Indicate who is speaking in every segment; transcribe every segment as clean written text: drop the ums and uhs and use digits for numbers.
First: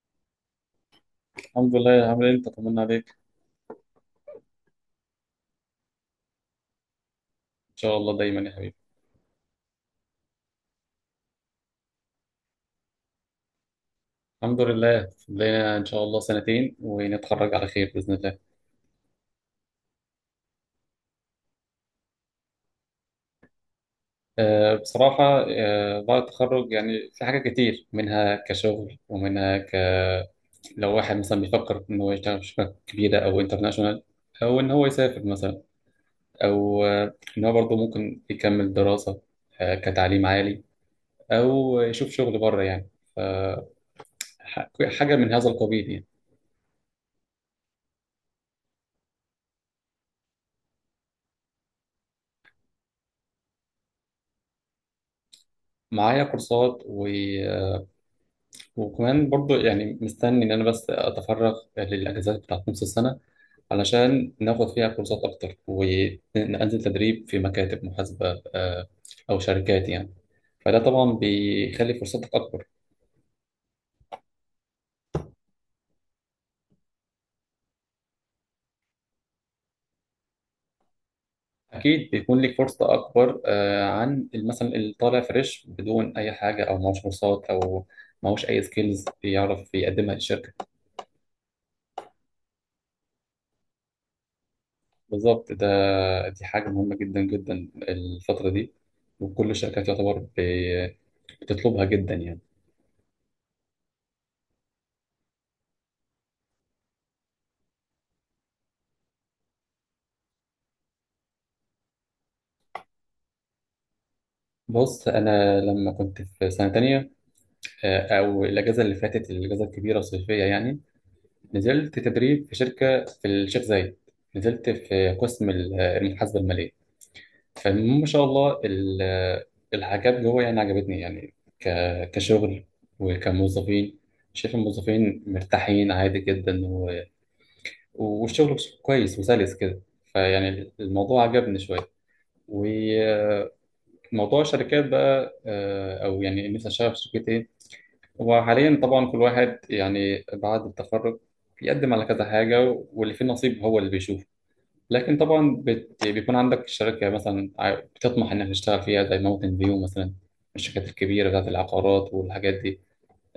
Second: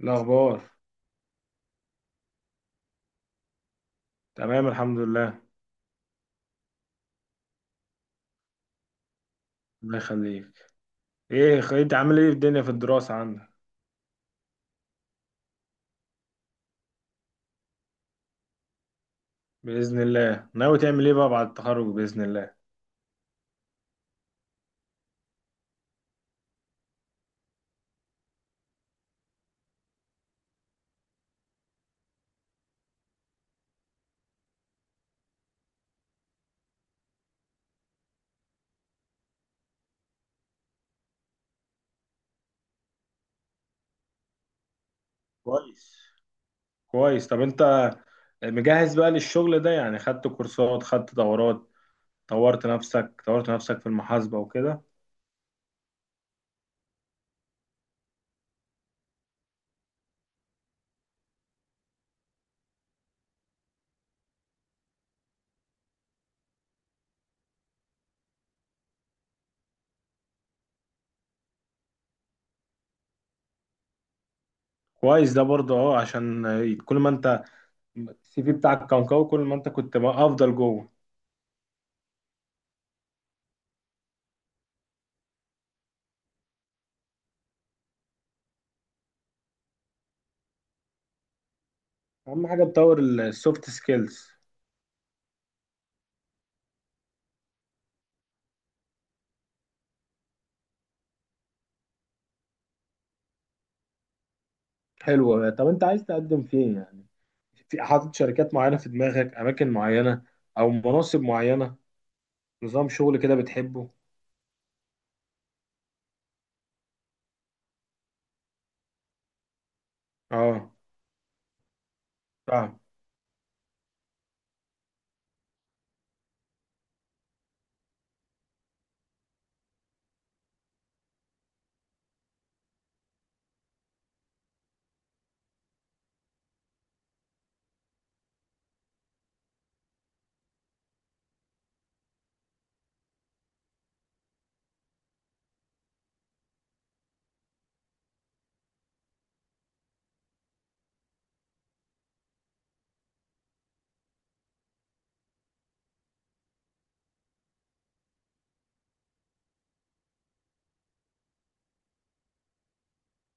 Speaker 1: الأخبار.
Speaker 2: الحمد لله، عامل ايه؟ انت طمنا عليك.
Speaker 1: تمام، الحمد لله.
Speaker 2: ان شاء الله دايما يا حبيبي.
Speaker 1: الله يخليك. إيه، أنت عامل إيه في الدنيا، في الدراسة عندك؟
Speaker 2: الحمد لله لنا ان شاء الله سنتين ونتخرج على خير باذن الله.
Speaker 1: بإذن الله. ناوي تعمل إيه بقى بعد التخرج بإذن الله؟
Speaker 2: بصراحه، بعد التخرج يعني في حاجات كتير، منها كشغل ومنها لو واحد مثلا بيفكر ان هو يشتغل في شركه كبيره او انترناشونال، او ان هو يسافر مثلا، او ان هو برضه ممكن يكمل دراسه، كتعليم عالي، او يشوف شغل بره يعني. ف- ح- حاجه من هذا القبيل
Speaker 1: كويس.
Speaker 2: يعني.
Speaker 1: كويس. طب أنت مجهز بقى للشغل ده يعني؟ خدت كورسات، خدت دورات، طورت نفسك طورت نفسك في المحاسبة وكده؟
Speaker 2: معايا كورسات، وكمان برضو يعني مستني إن أنا بس أتفرغ للأجازات بتاعت نص السنة علشان ناخد فيها كورسات أكتر وننزل تدريب في مكاتب محاسبة، أو شركات يعني. فده طبعا بيخلي فرصتك أكبر.
Speaker 1: كويس، ده برضه أه، عشان كل ما أنت السي في بتاعك كان قوي، كل ما أنت كنت بقى أفضل جوه.
Speaker 2: أكيد بيكون لك فرصة أكبر عن مثلا اللي طالع فريش بدون أي حاجة، أو معهوش كورسات أو معهوش أي سكيلز يعرف يقدمها للشركة.
Speaker 1: أهم حاجة تطور السوفت سكيلز.
Speaker 2: بالظبط ده، دي حاجة مهمة جدا جدا الفترة دي، وكل الشركات يعتبر بتطلبها جدا يعني.
Speaker 1: حلوة. طب أنت عايز تقدم فين يعني؟ في حاطط شركات معينة في دماغك، أماكن معينة أو مناصب معينة؟ نظام شغل كده بتحبه؟
Speaker 2: بص، انا لما كنت في سنه تانية، او الاجازه اللي فاتت، الاجازه الكبيره الصيفيه
Speaker 1: اه،
Speaker 2: يعني، نزلت تدريب في
Speaker 1: فاهم.
Speaker 2: شركه في الشيخ زايد، نزلت في قسم المحاسبه الماليه. فما شاء الله الحاجات جوه يعني عجبتني يعني، كشغل وكموظفين. شايف الموظفين مرتاحين عادي جدا، والشغل كويس وسلس كده. فيعني الموضوع عجبني شويه. وموضوع الشركات بقى، او يعني نفسي اشتغل في شركه ايه. وحاليا طبعا كل واحد يعني بعد التخرج بيقدم على كذا حاجة، واللي فيه نصيب هو اللي بيشوفه. لكن طبعا بيكون عندك شركة مثلا بتطمح إنك تشتغل فيها زي ماونتن فيو مثلا، الشركات الكبيرة بتاعت العقارات والحاجات دي.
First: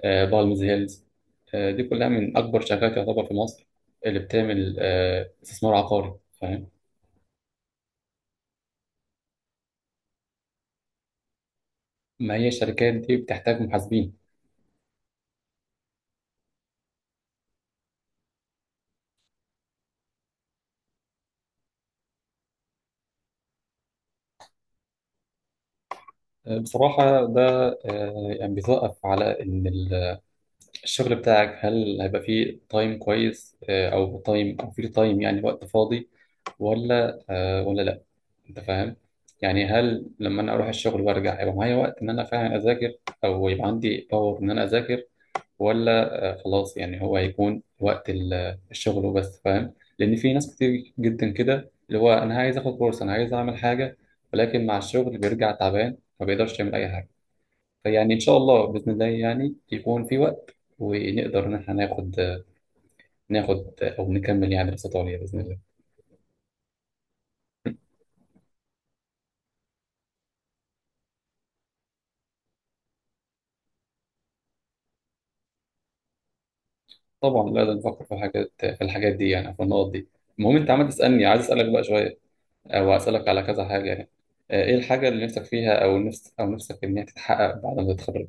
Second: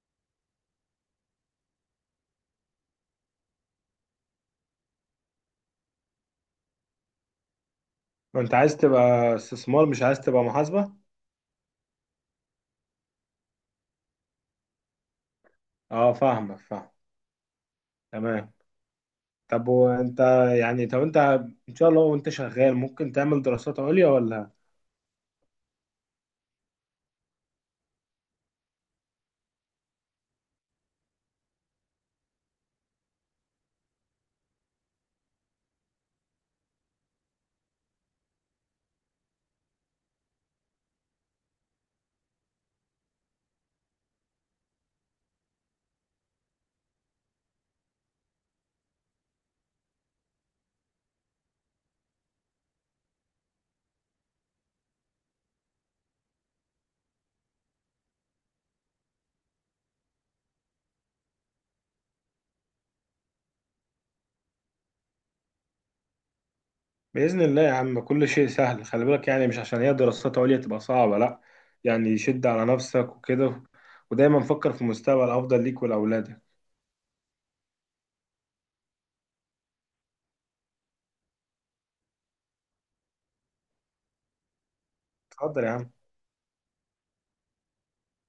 Speaker 2: آه، بالمز هيلز. آه، دي كلها من أكبر شركات يعتبر في مصر، اللي بتعمل آه استثمار عقاري. فاهم.
Speaker 1: ما أنت عايز تبقى استثمار، مش عايز تبقى محاسبة.
Speaker 2: ما هي الشركات دي بتحتاج محاسبين.
Speaker 1: اه، فاهمك، فاهم. تمام. طب وأنت يعني طب أنت، إن شاء الله وأنت شغال ممكن تعمل دراسات عليا ولا؟
Speaker 2: آه بصراحة ده، آه يعني بيتوقف على إن الشغل بتاعك هل هيبقى فيه تايم كويس، او فيه تايم يعني وقت فاضي، ولا ولا لا، انت فاهم. يعني هل لما انا اروح الشغل وارجع هيبقى معايا وقت ان انا فعلا اذاكر، او يبقى عندي باور ان انا اذاكر، ولا خلاص يعني هو هيكون وقت الشغل وبس، فاهم؟ لان في ناس كتير جدا كده، اللي هو انا عايز اخد كورس، انا عايز اعمل حاجة، ولكن مع الشغل بيرجع تعبان ما بيقدرش يعمل اي حاجة. فيعني إن شاء الله بإذن الله يعني يكون في وقت ونقدر إن إحنا ناخد أو نكمل يعني دراسات عليا بإذن الله.
Speaker 1: بإذن الله يا عم، كل شيء سهل. خلي بالك، يعني مش عشان هي دراسات عليا تبقى صعبة، لأ. يعني شد على نفسك وكده، ودايما فكر في مستقبل أفضل ليك ولأولادك.
Speaker 2: طبعا، لا ده نفكر في الحاجات دي يعني، في النقط دي. المهم أنت عمال تسألني، عايز أسألك بقى شوية، أو أسألك على كذا حاجة يعني. إيه الحاجة اللي نفسك
Speaker 1: اتفضل يا
Speaker 2: فيها،
Speaker 1: عم.
Speaker 2: أو نفس نفسك إن هي تتحقق بعد ما تتخرج؟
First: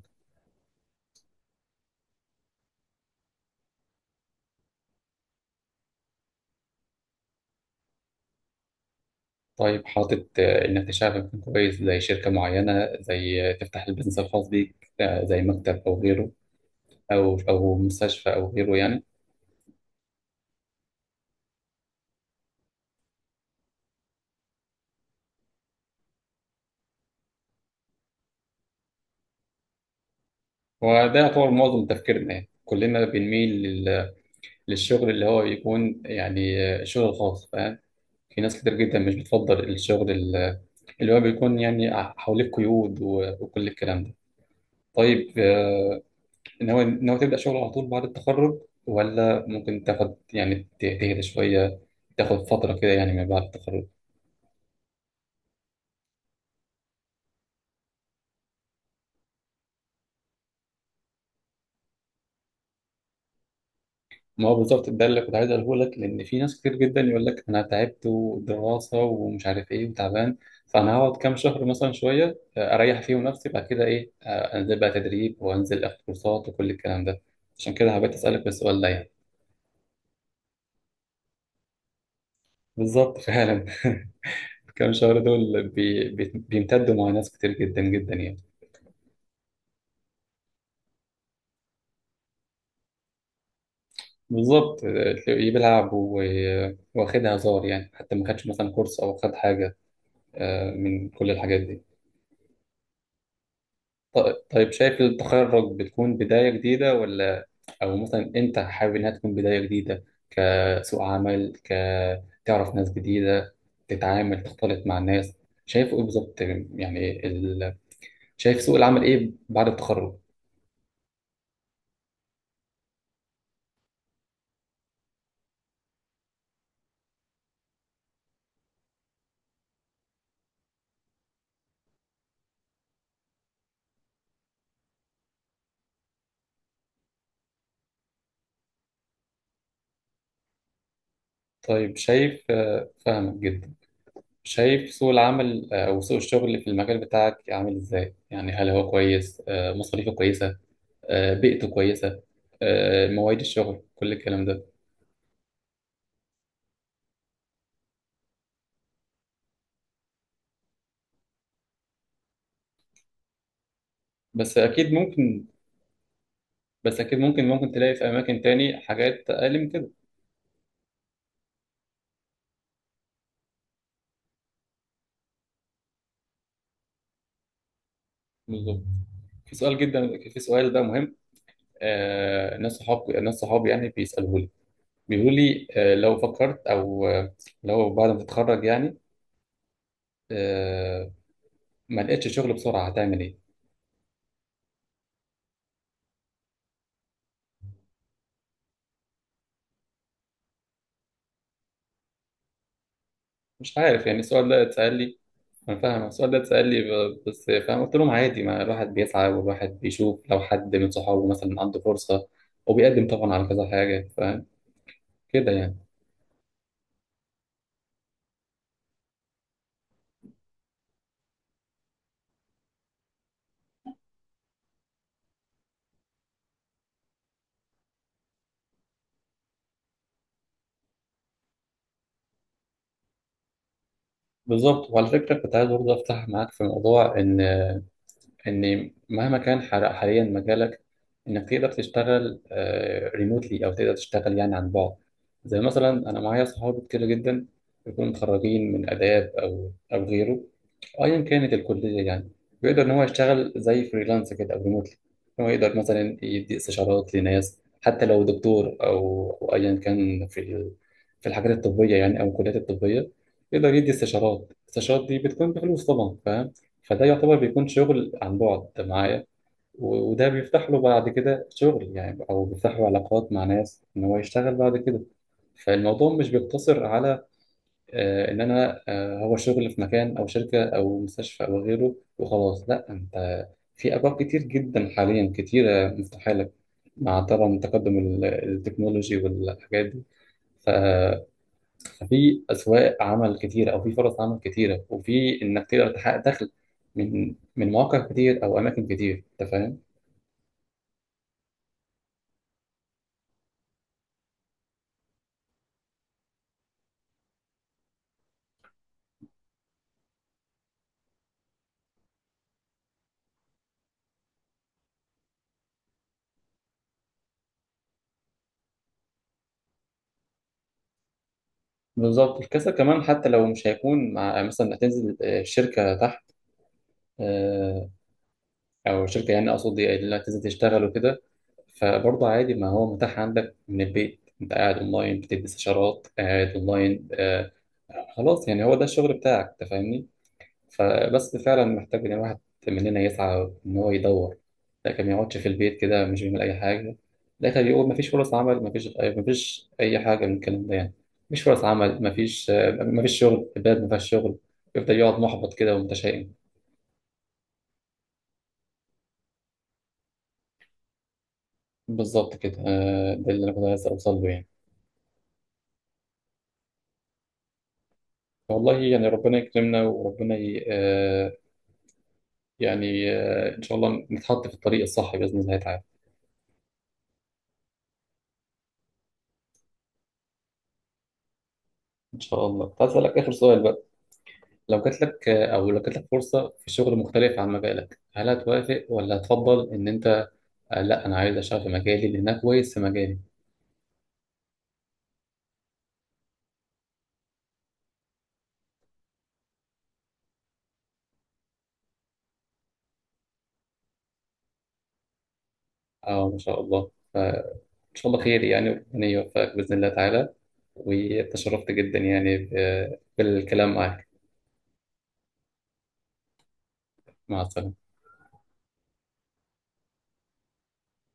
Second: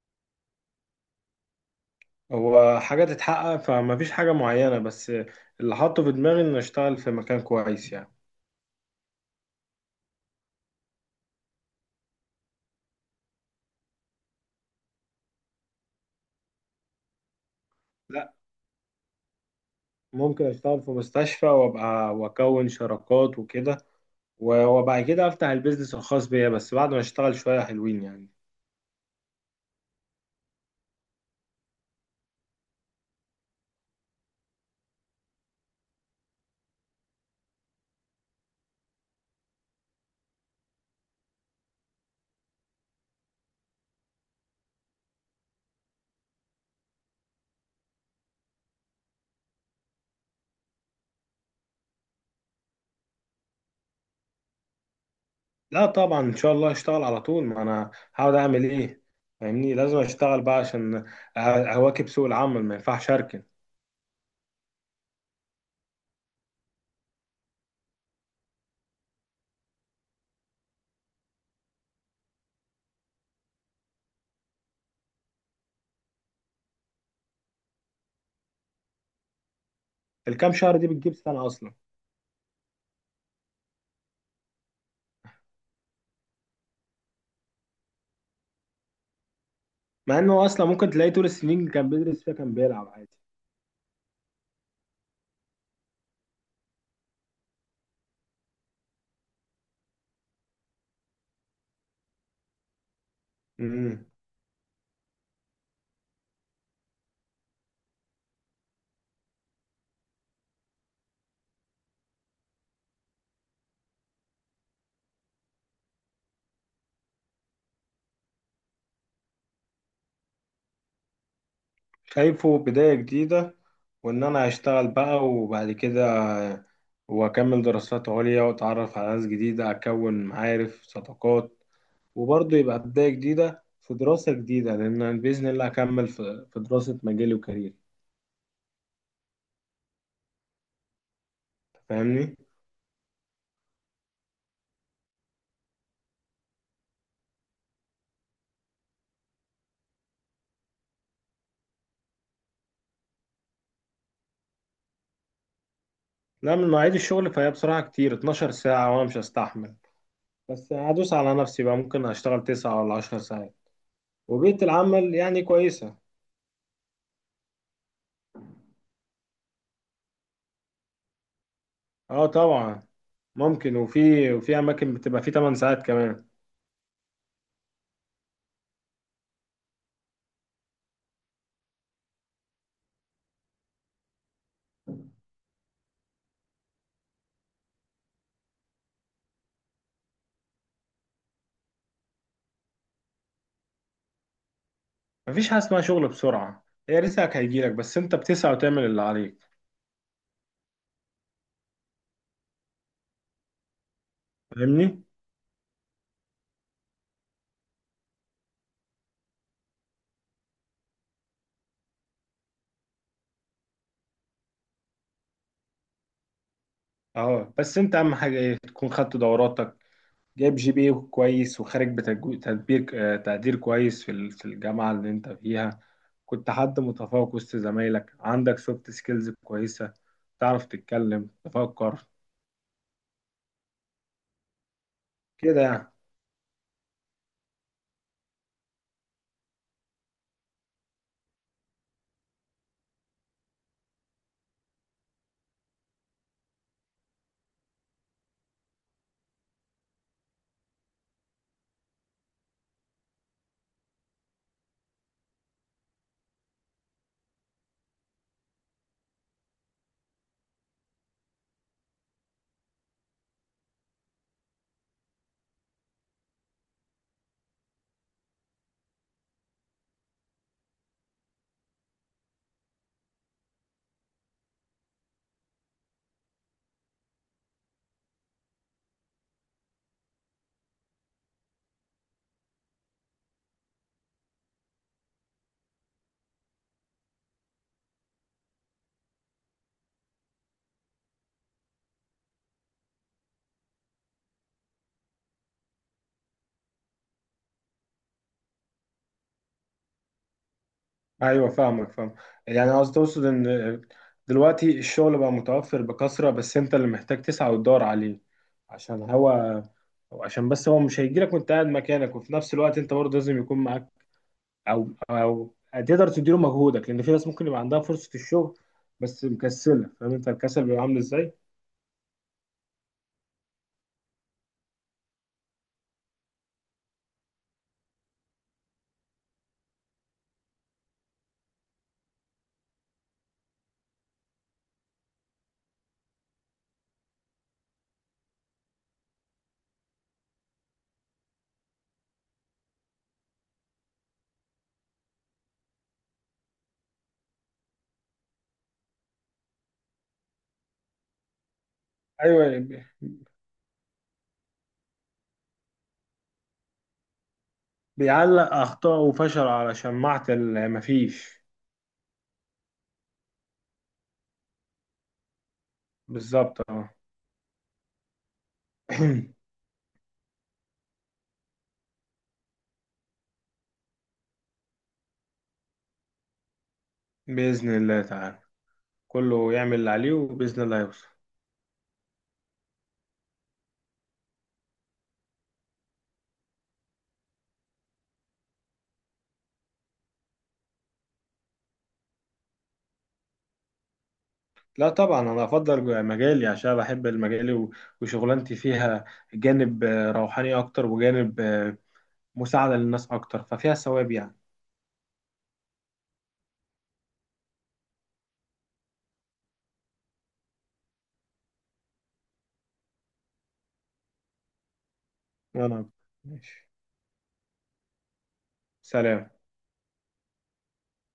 Speaker 1: هو حاجة تتحقق فمفيش حاجة معينة، بس اللي حاطه في دماغي إن أشتغل في مكان كويس يعني.
Speaker 2: طيب، حاطط إنك تشتغل في مكان كويس زي شركة معينة، زي تفتح البيزنس الخاص بيك، زي مكتب أو غيره، أو مستشفى
Speaker 1: لا،
Speaker 2: أو غيره يعني.
Speaker 1: ممكن أشتغل في مستشفى وأبقى وأكون شراكات وكده، وبعد كده أفتح البيزنس الخاص بيا، بس بعد ما أشتغل شوية حلوين يعني.
Speaker 2: وده يعتبر معظم تفكيرنا يعني، كلنا بنميل للشغل اللي هو يكون يعني شغل خاص، فاهم. في ناس كتير جدا مش بتفضل الشغل اللي هو بيكون يعني حواليه قيود وكل الكلام ده. طيب، ناوي تبدأ شغل على طول بعد التخرج، ولا ممكن تاخد يعني تهدى شوية، تاخد فترة كده يعني من بعد التخرج؟
Speaker 1: لا طبعا، إن شاء الله أشتغل على طول، ما أنا هقعد أعمل إيه؟ فاهمني؟ لازم أشتغل بقى عشان أواكب سوق العمل، ما ينفعش أركن.
Speaker 2: ما هو بالظبط ده اللي كنت عايز اقوله لك، لان في ناس كتير جدا يقول لك انا تعبت، ودراسه ومش عارف ايه، وتعبان، فانا هقعد كام شهر مثلا شويه، اريح فيهم نفسي، بعد كده ايه؟ انزل بقى تدريب، وانزل اخد كورسات وكل الكلام ده. عشان كده حبيت اسالك السؤال ده يعني.
Speaker 1: الكام شهر دي بتجيب سنة أصلا،
Speaker 2: بالظبط فعلا. كام شهر دول بي بي بيمتدوا مع ناس كتير جدا جدا يعني.
Speaker 1: مع إنه أصلا ممكن تلاقيه طول السنين اللي كان بيدرس فيها كان بيلعب عادي.
Speaker 2: بالظبط، تلاقيه بيلعب واخدها هزار يعني، حتى ما خدش مثلا كورس او خد حاجه، من كل الحاجات دي.
Speaker 1: مم.
Speaker 2: طيب، شايف التخرج بتكون بداية جديدة ولا؟ أو مثلا أنت حابب إنها تكون بداية جديدة، كسوق عمل، كتعرف ناس جديدة، تتعامل تختلط مع الناس؟ شايف إيه بالظبط يعني شايف سوق العمل إيه بعد التخرج؟
Speaker 1: شايفه بداية جديدة، وإن أنا أشتغل بقى وبعد كده، وأكمل دراسات عليا وأتعرف على ناس جديدة، أكون معارف صداقات. وبرضه يبقى بداية جديدة في دراسة جديدة، لأن أنا بإذن الله أكمل في دراسة مجالي وكاريري.
Speaker 2: طيب،
Speaker 1: فاهمني؟
Speaker 2: شايف فاهمك جدا. شايف سوق العمل أو سوق الشغل في المجال بتاعك عامل إزاي؟ يعني هل هو كويس؟ مصاريفه كويسة، بيئته كويسة، مواعيد الشغل كل الكلام ده.
Speaker 1: لا، من مواعيد الشغل فهي بصراحة كتير، 12 ساعة وأنا مش هستحمل. بس هدوس على نفسي بقى، ممكن أشتغل 9 ولا 10 ساعات.
Speaker 2: بس
Speaker 1: وبيئة
Speaker 2: اكيد
Speaker 1: العمل يعني
Speaker 2: ممكن،
Speaker 1: كويسة.
Speaker 2: بس اكيد ممكن، ممكن تلاقي في اماكن تاني حاجات اقل من كده.
Speaker 1: أه طبعا، ممكن، وفي أماكن بتبقى فيه 8 ساعات كمان.
Speaker 2: بالظبط. في سؤال جدا، في سؤال بقى مهم، آه ناس صحاب، ناس صحابي يعني بيسألوه لي، بيقولوا لي آه لو فكرت، او آه لو بعد ما تتخرج يعني، آه ما لقيتش شغل بسرعة هتعمل ايه؟
Speaker 1: مفيش حاجة اسمها شغل بسرعة، هي رزقك هيجيلك، بس انت بتسعى وتعمل اللي عليك.
Speaker 2: مش عارف يعني السؤال ده اتسأل
Speaker 1: فاهمني؟
Speaker 2: لي. انا فاهم السؤال ده اتسأل لي، بس فاهم، قلت لهم عادي، ما الواحد بيسعى والواحد بيشوف لو حد من صحابه مثلا عنده فرصة، وبيقدم طبعا على كذا حاجة، فاهم كده يعني.
Speaker 1: اه، بس انت اهم حاجة ايه؟ تكون خدت دوراتك، جايب جي بي إيه كويس، وخارج بتجو- تدبير آه، تقدير كويس في في الجامعة اللي انت فيها، كنت حد متفوق وسط زمايلك، عندك سوفت سكيلز كويسة، تعرف تتكلم، تفكر
Speaker 2: بالظبط. وعلى فكرة كنت
Speaker 1: كده
Speaker 2: عايز
Speaker 1: يعني.
Speaker 2: برضه أفتح معاك في موضوع إن ان مهما كان حاليا مجالك، انك تقدر تشتغل ريموتلي، او تقدر تشتغل يعني عن بعد. زي مثلا انا معايا صحابي كتير جدا بيكونوا متخرجين من اداب او غيره، ايا كانت الكليه يعني، بيقدر ان هو يشتغل زي فريلانس كده او ريموتلي. هو يقدر مثلا يدي استشارات لناس، حتى لو دكتور او ايا كان في في الحاجات الطبيه يعني، او الكليات الطبيه، يقدر يدي استشارات، الاستشارات دي بتكون بفلوس طبعا، فاهم. فده يعتبر بيكون شغل عن بعد معايا، وده بيفتح له بعد كده شغل يعني، أو بيفتح له علاقات مع ناس إن هو يشتغل بعد كده. فالموضوع مش بيقتصر على إن أنا هو شغل في مكان أو شركة أو مستشفى أو غيره وخلاص، لا، أنت في أبواب كتير جدا حاليا، كتيرة مفتوحة لك، مع طبعا تقدم التكنولوجي والحاجات دي. ففي اسواق عمل كتيره، او في فرص عمل كتيره، وفي انك تقدر تحقق دخل من مواقع كتير او اماكن كتير، انت فاهم.
Speaker 1: ايوه، فاهمك، فاهم. يعني قصدي تقصد ان دلوقتي الشغل بقى متوفر بكثره، بس انت اللي محتاج تسعى وتدور عليه، عشان هو، أو عشان بس هو مش هيجيلك وانت قاعد مكانك. وفي نفس الوقت انت برضه لازم يكون معاك، او تقدر تديله مجهودك، لان في ناس ممكن يبقى عندها فرصه الشغل بس مكسله. فاهم انت الكسل بيبقى عامل ازاي؟
Speaker 2: بالظبط. الكسل كمان، حتى لو مش هيكون مع مثلا هتنزل شركه تحت، آه، او شركه يعني اقصد إيه، اللي هتنزل تشتغل وكده، فبرضه عادي، ما هو متاح عندك من البيت، انت قاعد اونلاين بتدي استشارات، قاعد اونلاين خلاص يعني هو ده الشغل بتاعك، انت فاهمني. فبس فعلا محتاج ان الواحد مننا يسعى ان هو يدور، لكن ما يقعدش في البيت كده مش بيعمل اي حاجه، لكن بيقول مفيش فرص عمل، مفيش اي حاجه من الكلام ده يعني، مفيش فرص عمل،
Speaker 1: ايوه،
Speaker 2: مفيش، مفيش شغل، البلد مفيهاش شغل، يفضل يقعد محبط كده ومتشائم.
Speaker 1: بيعلق اخطاء وفشل على شماعه اللي مفيش.
Speaker 2: بالظبط كده، ده اللي انا كنت عايز اوصل له يعني.
Speaker 1: بالظبط، اه.
Speaker 2: والله يعني ربنا يكرمنا، وربنا ي... آه، يعني ان شاء الله نتحط في الطريق الصح باذن الله تعالى.
Speaker 1: باذن الله تعالى. كله يعمل اللي عليه وباذن الله هيوصل.
Speaker 2: ان شاء الله هسألك اخر سؤال بقى. لو جات لك، او لو جات لك فرصه في شغل مختلف عن مجالك، هل هتوافق، ولا هتفضل ان انت لا انا عايز اشتغل في مجالي لان انا كويس في مجالي؟
Speaker 1: لا طبعا، انا افضل مجالي عشان بحب المجالي، وشغلانتي فيها جانب روحاني اكتر، وجانب مساعدة للناس اكتر، ففيها ثواب يعني.
Speaker 2: اه ما شاء الله، فان شاء الله خير يعني، ربنا يوفقك باذن الله تعالى. وتشرفت جدا يعني بالكلام معك.
Speaker 1: وانا ماشي.
Speaker 2: مع السلامه.
Speaker 1: سلام.